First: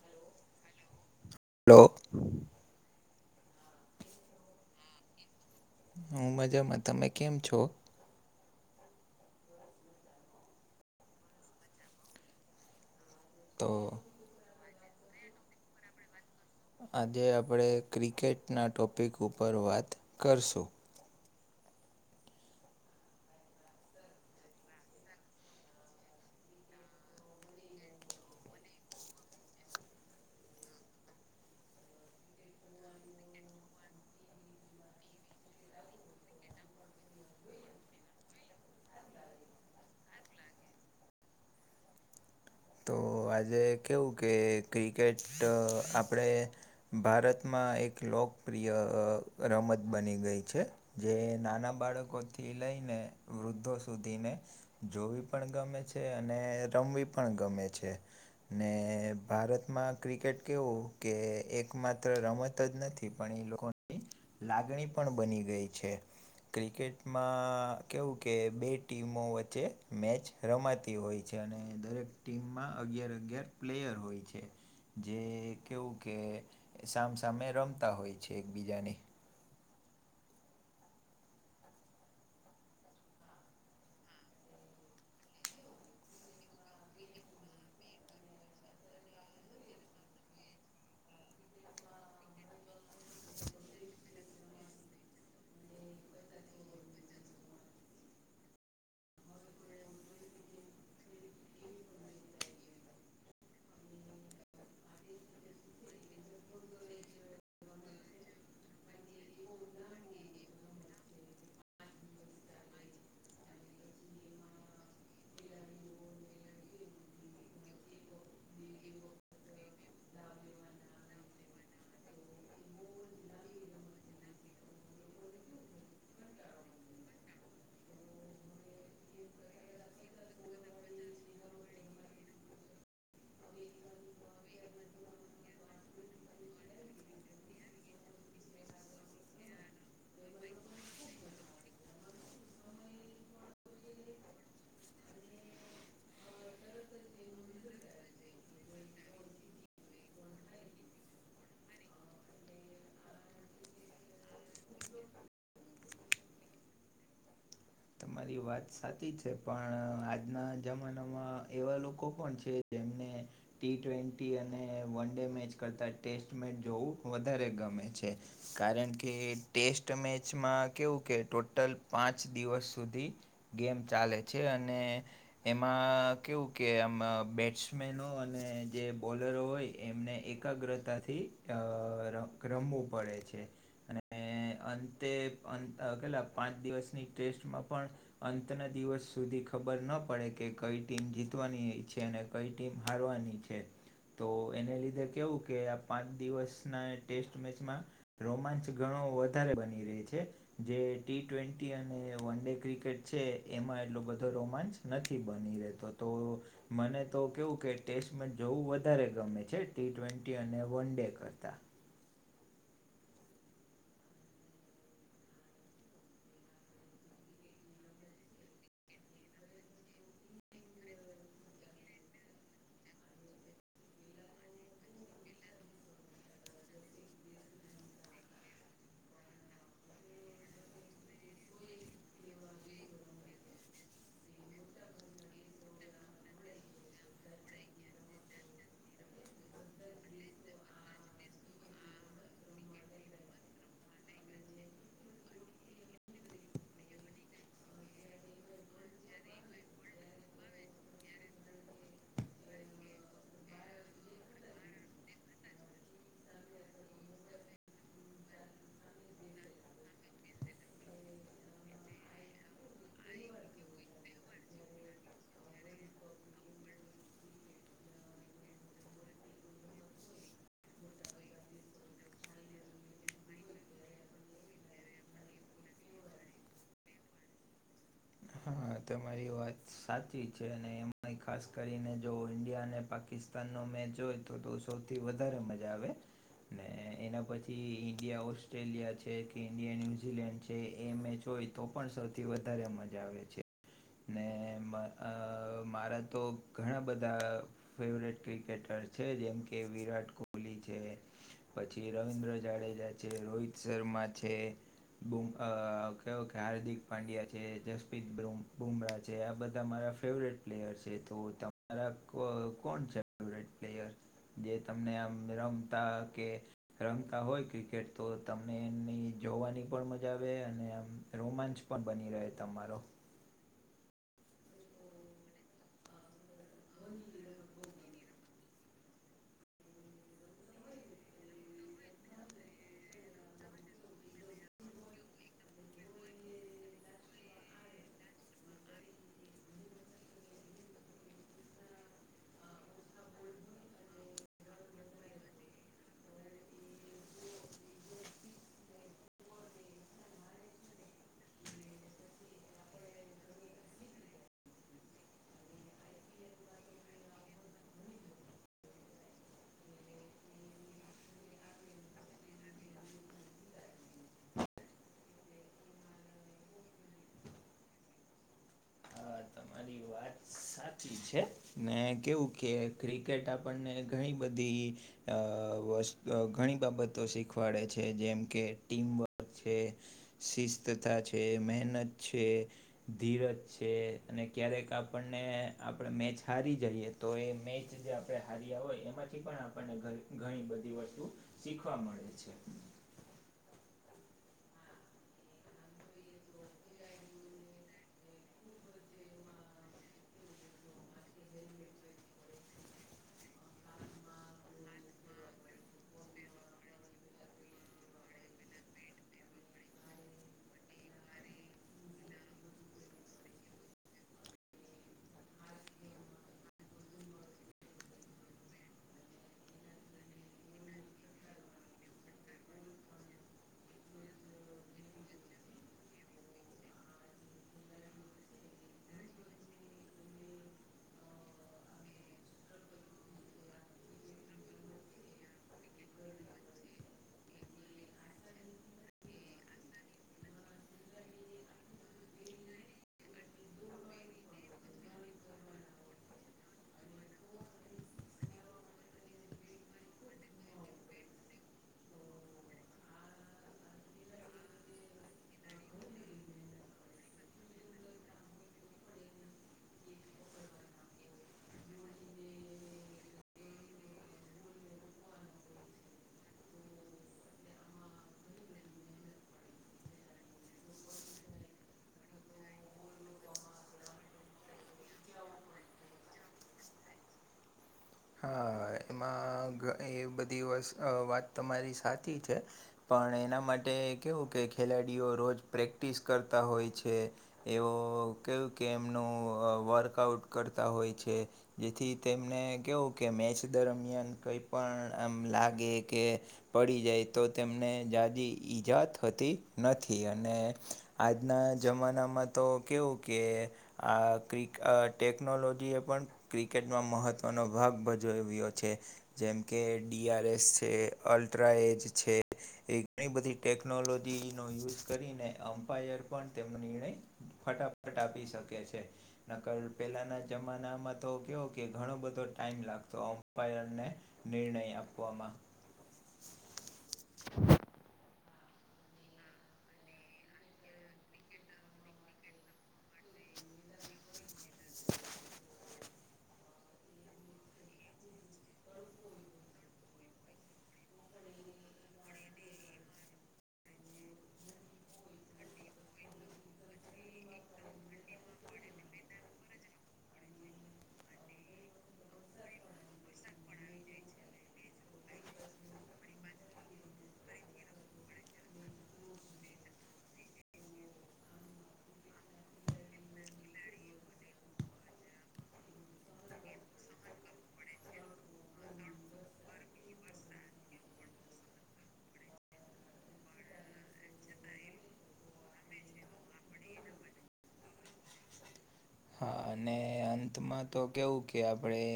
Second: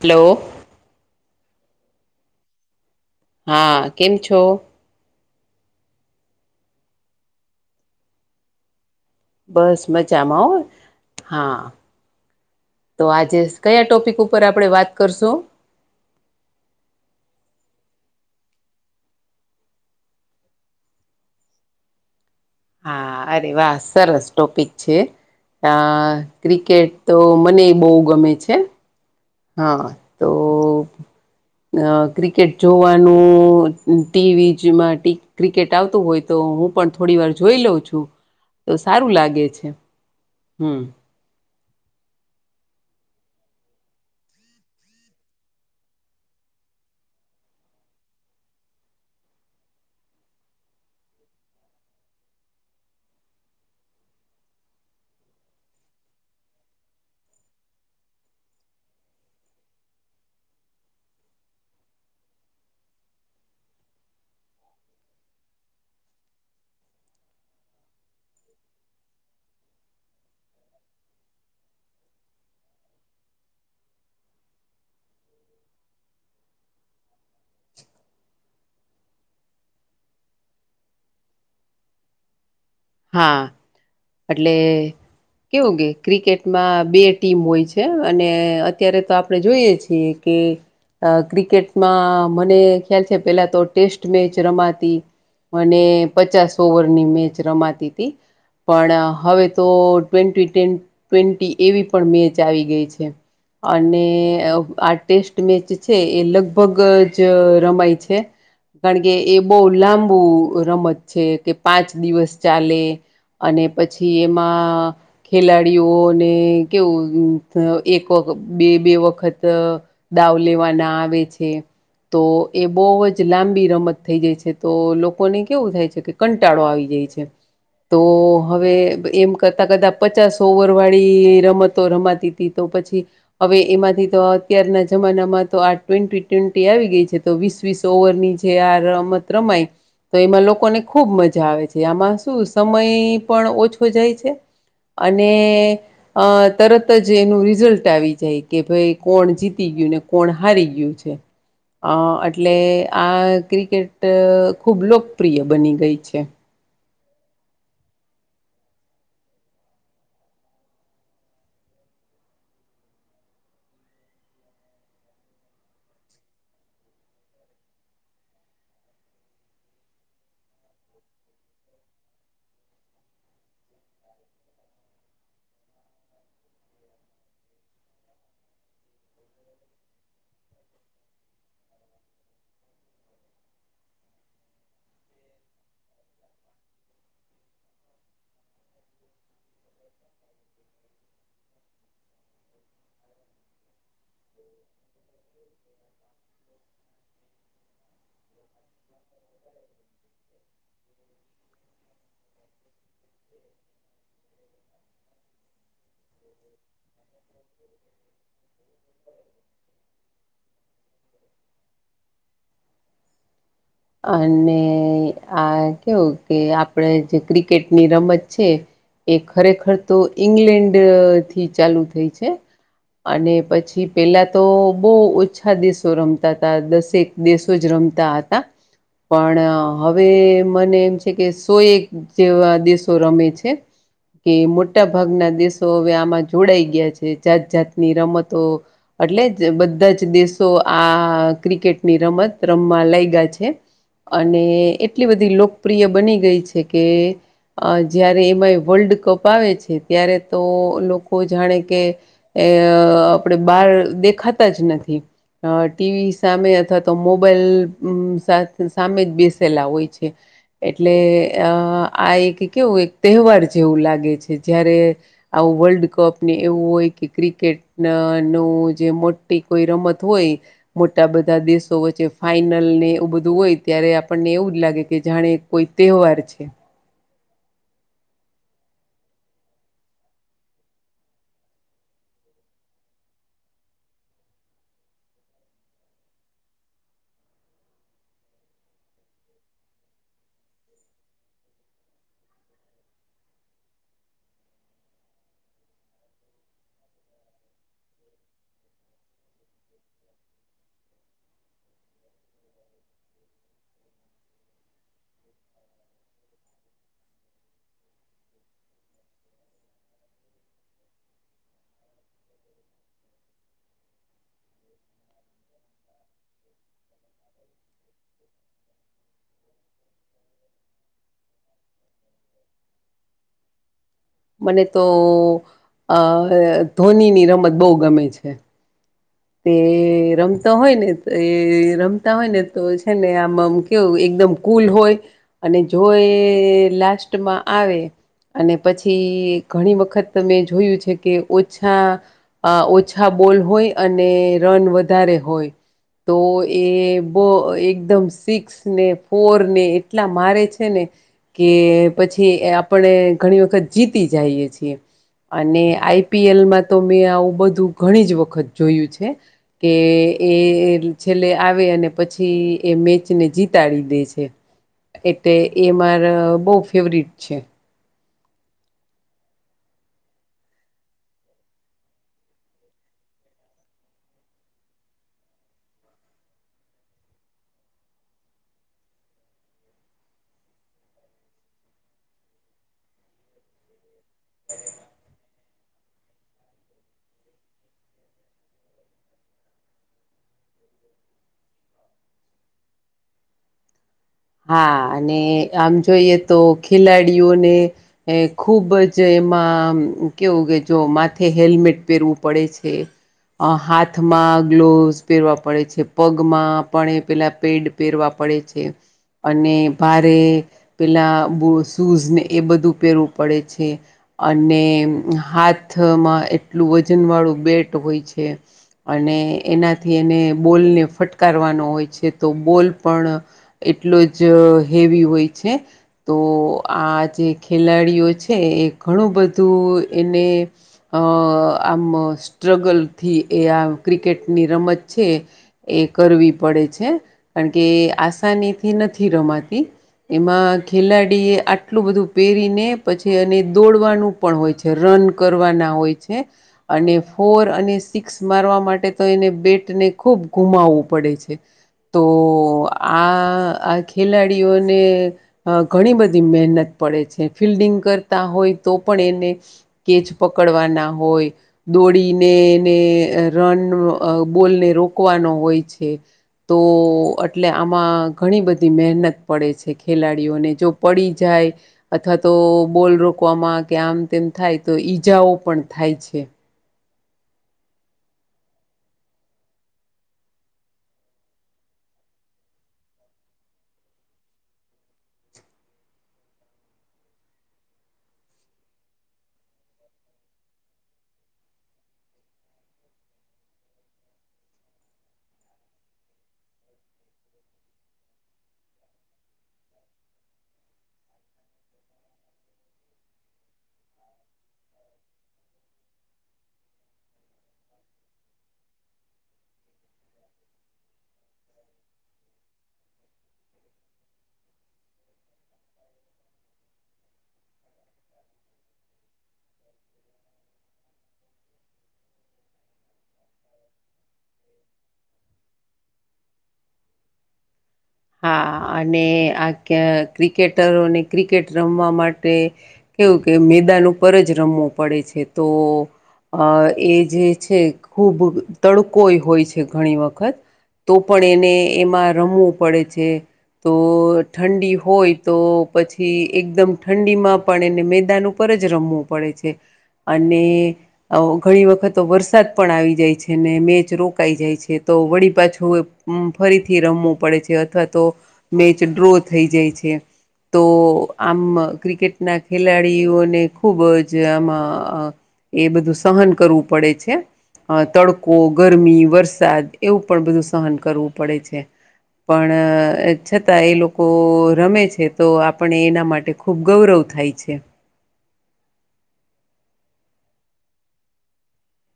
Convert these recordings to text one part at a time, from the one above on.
Hello. Hello. હા કેમ છો? હું મજામાં તમે કેમ છો? બસ મજામાં ઓ હા. તો આજે તો કયા ટોપિક ઉપર આપડે વાત કરશું? આજે આપણે ક્રિકેટના ટોપીક ઉપર વાત કરશું. હા અરે વાહ સરસ ટોપીક છે. આ ક્રિકેટ તો મને બહુ ગમે છે. હા તો અ ક્રિકેટ જોવાનું ટીવી માટે ક્રિકેટ આવતું હોય તો હું પણ થોડી વાર જોઈ લઉં છું તો સારું લાગે છે. હમ. તો આજે કેવું કે ક્રિકેટ આપણે ભારતમાં એક લોકપ્રિય રમત બની ગઈ છે. જે નાના બાળકોથી લઈને વૃદ્ધો સુધીને જોવી પણ ગમે છે અને રમવી પણ ગમે છે. ને ભારતમાં ક્રિકેટ કેવું કે એકમાત્ર રમત જ નથી થી પણ એ લોકોની લાગણી પણ બની ગઈ છે. ક્રિકેટમાં કેવું કે બે ટીમો વચ્ચે મેચ રમાતી હોય છે અને દરેક ટીમમાં અગિયાર અગિયાર પ્લેયર હોય છે. જે કેવું કે સામસામે રમતા હોય છે એકબીજાને. હા, એટલે કેવું કે ક્રિકેટમાં બે ટીમ હોય છે અને અત્યારે તો આપણે જોઈએ છીએ કે અ ક્રિકેટમાં મને ખ્યાલ છે પેલા તો ટેસ્ટ મેચ રમાતી અને પચાસ ઓવરની મેચ રમાતી. પણ હવે તો ટ્વેન્ટી ટવેન્ટી એવી પણ મેચ આવી ગઈ છે. અને આ ટેસ્ટ મેચ છે એ લગભગ જ રમાય છે. કારણ કે એ બહુ લાંબુ રમત છે કે પાંચ દિવસ ચાલે. અને પછી એમાં ખેલાડીઓને કેવું એક બે બે વખત દાવ લેવાના આવે છે. તો એ બહુ જ લાંબી રમત થઈ જાય છે તો લોકોને કેવું થાય છે કે કંટાળો આવી જાય છે. તો હવે એમ કરતા કદા પચાસ ઓવર વાળી રમતો રમાતી હતી તો પછી હવે એમાંથી તો અત્યારના જમાનામાં તો આ ટ્વેન્ટી ટ્વેન્ટી આવી ગઈ છે તો વીસ વીસ ઓવર ની જે આ રમત રમાય તો એમાં લોકોને ખૂબ મજા આવે છે આમાં શું સમય પણ ઓછો જાય છે અને અ તરત જ એનું રિઝલ્ટ આવી જાય કે ભાઈ કોણ જીતી ગયું ને કોણ હારી ગયું છે અ એટલે આ ક્રિકેટ ખૂબ લોકપ્રિય બની ગઈ છે તમારી વાત સાચી છે પણ આજના જમાનામાં એવા લોકો કોણ છે જેમને ટી ટ્વેન્ટી અને વન ડે મેચ કરતા ટેસ્ટ મેચ જોવું વધારે ગમે છે કારણ કે ટેસ્ટ મેચમાં કેવું કે ટોટલ પાંચ દિવસ સુધી ગેમ ચાલે છે અને એમાં કેવું કે આમ બેટ્સમેનો અને જે બોલરો હોય એમને એક એકાગ્રતાથી ર રમવું પડે છે અને અંતે પેલા પાંચ દિવસની ટેસ્ટમાં પણ અંતના દિવસ સુધી ખબર ન પડે કે કઈ ટીમ જીતવાની છે અને કઈ ટીમ હારવાની છે તો એને લીધે કેવું કે આ પાંચ દિવસના ટેસ્ટ મેચમાં રોમાંચ ઘણો વધારે બની રહે છે જે ટી ટ્વેન્ટી અને વન ડે ક્રિકેટ છે એમાં એટલો બધો રોમાંચ નથી બની રહેતો તો મને તો કેવું કે ટેસ્ટ મેચ જોવું વધારે ગમે છે ટી ટ્વેન્ટી અને વન ડે કરતા અને આ કેવું કે આપડે જે ક્રિકેટની રમત છે એ ખરેખર તો ઈંગ્લેન્ડ થી ચાલુ થઈ છે અને પછી પેલા તો બહુ ઓછા દિવસો રમતા હતા દસેક દેશો જ રમતા હતા પણ હવે મને એમ છે કે સો એક જેવા દેશો રમે છે કે મોટા ભાગના દેશો હવે આમાં જોડાઈ ગયા છે જાત જાતની રમતો એટલે જ બધા જ દેશો આ ક્રિકેટની રમત રમમાં લઈ ગયા છે અને એટલી બધી લોકપ્રિય બની ગઈ છે કે અ જયારે એમાંય વર્લ્ડ કપ આવે છે ત્યારે તો લોકો જાણે કે એ આપણેે બાર દેખાતા જ નથી અ ટીવી સામે અથવા તો મોબાઈલ સાથે સામે જ બેસેલા હોય છે એટલે અ આ એક કેવું એક તહેવાર જેવું લાગે છે જારે આવું વર્લ્ડ કપ ને એવું હોય કે ક્રિકેટ નું જે મોટી કોઈ રમત હોય મોટા બધા દેશો વચ્ચે ફાાઈનલ ને એવું બધું ું હોય ત્યારે આપણને એવું જ લાગે કે જાણે કોઈ તહેવાર છે હા તમારી વાત સાચી છે અને એમાં ખાસ કરીને જો ઈન્ડિયા અને પાકિસ્તાન તાનું મે જોયતું તું સૌથી વધારે મજા આવે. ને એના પછી ઈન્ડિયા ઓસ્ટ્રેલિયા છે કે ઈન્ડિયા ન્યૂઝીલેન્ડ છે એ મેચ હોય તો પણ સૌથી વધારે મજા આવે છે ને મારા તો ઘણા બધા ફેવરેટ ક્રિકેટર છે જેમ કે વિરાટ કોહલી છે પછી રવિન્દ્ર જાડેજા છે રોહિત શર્મા છે બમ કવો કે હાર્દિક પાંડ્યા છે જસપ્રીિત બ્રૂમ બુમરા છે આ બધા મારા ફેવરેટ પ્લેયર છે તો તમારા કોણ છે ફેવરેટ પ્લેયર જે તમને આમ રમતા કે રમતા હોય ક્રિકેટ તો તમને એની જોવાની પણ મજા આવે અને આમ રોમાંચ પણ બની રહે તમારો મને તો આ ધોનીની રમત બહુ ગમે છે તે રમતો હોય ને તો એ રમતા હોય ને તો હેને આમ આમ કેવું એકદમ કુલ હોય અને જો એ લાસ્ટમાં આવે અને પછી ઘણી વખત તમે જોયું છે કે ઓછા અ ઓ ઓછા બોલ હોય અને રન વધારે હોય તો એ બહુ એકદમ સિક્સ ને ફોર ને એટલા મારે છે ને કે પછી આપણે ઘણી વખત જીતી જઈએ છીએ અને આઈપીએલમાં તો મેં આવું બધું ઘણી જ વખત જોયું છે. કે એ છેલ્લે આવે અને પછી એ મેચ ને જીતાડી દે છે એટલે એ માર બહુ ફેવરિટ છે અ તમારી વાત સાચી છે ને કેવું કે ક્રિકેટ આપણને ઘણી બધી અ વ ઘણી બાબતો શીખવાડે છે જેમ કે ટીમવર્ક છે શિસ્તતા છે મહેનત છે ધીરજ છે અને ક્યારેક આપણને આપણે મેચ હારી જઈએ તો એ મેચ જે આપણે હાર્યા હોય એમાં પણ આપણને ઘણી ઘણી બધી વસ્તુ શીખવા મળે છે હા અને આમ જોઈએ તો ખેલાડીઓને એ ખુબ જ એમાં કેવું કે જો માથે તે હેલ્મેટ પહેરવું પડે છે. અ હાથમાં ગ્લોવસ પહેરવા પડે છે પગમાં પણ એ પેલા પેડ પેરવા પડે છે અને ભારે પેલા બ શૂઝ ને એ બધું પેરવું પડે છે. અને હાથમાં એટલું વજન વાળું બેટ હોય છે. અને એનાથી એને બોલને ફટકારવાનો હોય છે તો બોલ પણ એટલો જ હેવી હોય છે તો આ જે ખેલાડીઓ છે એ ઘણું બધું એને અ આમ સ્ટ્રગલથી એ આ ક્રિકેટની રમત છે એ કરવી પડે છે કારણ કે આસાનીથી નથી રમાતી એમાં ખેલાડી એ આટલું બધું પહેરીને પછી એને દોડવાનું પણ હોય છે રન કરવાના હોય છે અને ફોર અને સિક્સ મારવા માટે તો એને બેટને ખૂબ ગુમાવવું પડે છે તો આ આ ખેલાડીઓને અ ઘણી બધી મહેનત પડે છે ફિલ્ડિંગ કરતા હોય તો પણ એને કેચ પકડવાના હોય દોડીનેને રન અ બોલને રોકવાનો હોય છે તો અટલે આમાં ઘણી બધી મહેનત પડે છે ખેલાડીઓને જો પડી જાય અથવા તો બોલ રોકવામાં કે આમ તેમ થાય તો ઈજાઓ પણ થાય છે હા એમાં એ બધી વસ્ વાત તમારી સાચી છે પણ એના માટે કેવું કે ખેલાડીઓ રોજ પ્રેક્ટિસ કરતા હોય છે એવો કેવું કે એમનું વર્કઆઉટ કરતા હોય છે જેથી તેમને કેવું કે મેચ દરમિયાન કઈ પણ આમ લાગે કે પડી જાય તો તેમને જાજી ઈજા થતી નથી અને આજના જમાનામાં તો કેવું કે આ ક્રીક ટેકનોલોજી એ પણ ક્રિકેટમાં મહત્વનો ભાંગ ભજોવ્યો છે જેમકે ડીઆર એસ છે અલ્ટ્રા એજ છે એ ઘણી બધી ટેકનોલોજી નો યુઝ કરીને અમ્પાયર પણ તેમ નિર્ણય ફટાફટ આપી શકે છે નકર પેલાના જમાનામાં તો કેવો કે ઘણો બધો ટાઈમ લાગતો અમ્પાયરને નિર્ણય આપવામાં હા, અને આખ્યા ક્રિકેટરોને ક્રિકેટ રમવા માટે કેવું કે મેદાન ઉપર જ રમવું પડે છે તો અ એ જે છે ખૂબ તડકોય હોય છે ઘણી વખત તો પણ એને એમાં રમવું પડે છે તો ઠંડી હોય તો પછી એકદમ ઠંડીમાં પણ એને મેદાન ઉપર જ રમવું પડે છે અને ઘણી વખત વરસાદ પણ આવી જાય છે ને મેચ રોકાઈ જાય છે તો વળી પાછું હમ્મ ફરીથી રમવું પડે છે અથવા તો મેચ ડ્રો થઈ જાય છે તો આમ ક્રિકેટના ખેલાડીઓને ખુબ જ આમાં એ બધું સહન કરવું પડે છે અ તડકો, ગરમી, વરસાદ, એવું પણ બધું સહન કરવું પડે છે પણ છતાં એ લોકો રમે છે તો આપણે એના માટે ખૂબ ગૌરવ થાય છે હા અને અંતમાં તો કેવું કે આપણેે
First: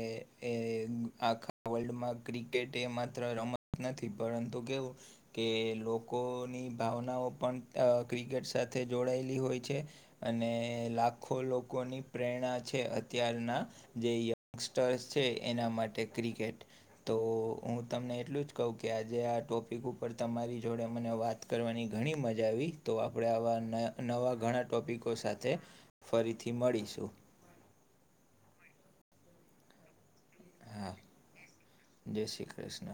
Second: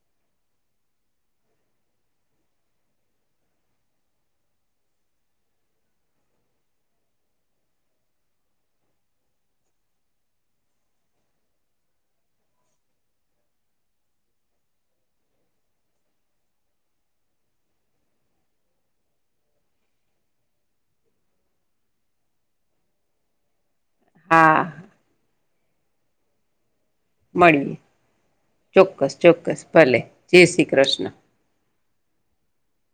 એ આખા વર્લ્ડમાં ક્રિકેટ એ માત્ર રમત નથી પરંતુ કેવું કે લોકોની ભાવનાઓ પણ ક્રિકેટ સાથે જોડાયેલી હોય છે‌ અને લાખો લોકોની પ્રેરણા છે અત્યારના જે યંગસ્ટર્સ છે એના માટે ક્રિકેટ તો હું તમને એટલું જ કહું કે આજે આ ટોપિક ઉપર તમારી જોડે મને વાત કરવાની ઘણી મજા આવી તો આપણે આવા નવા હા ઘણા ટોપિકો સાથે ફરીથી મળીશું મળીએ, ચોક્કસ, ચોક્કસ, ભલે જય શ્રી હા કૃષ્ણ જય શ્રી કૃષ્ણ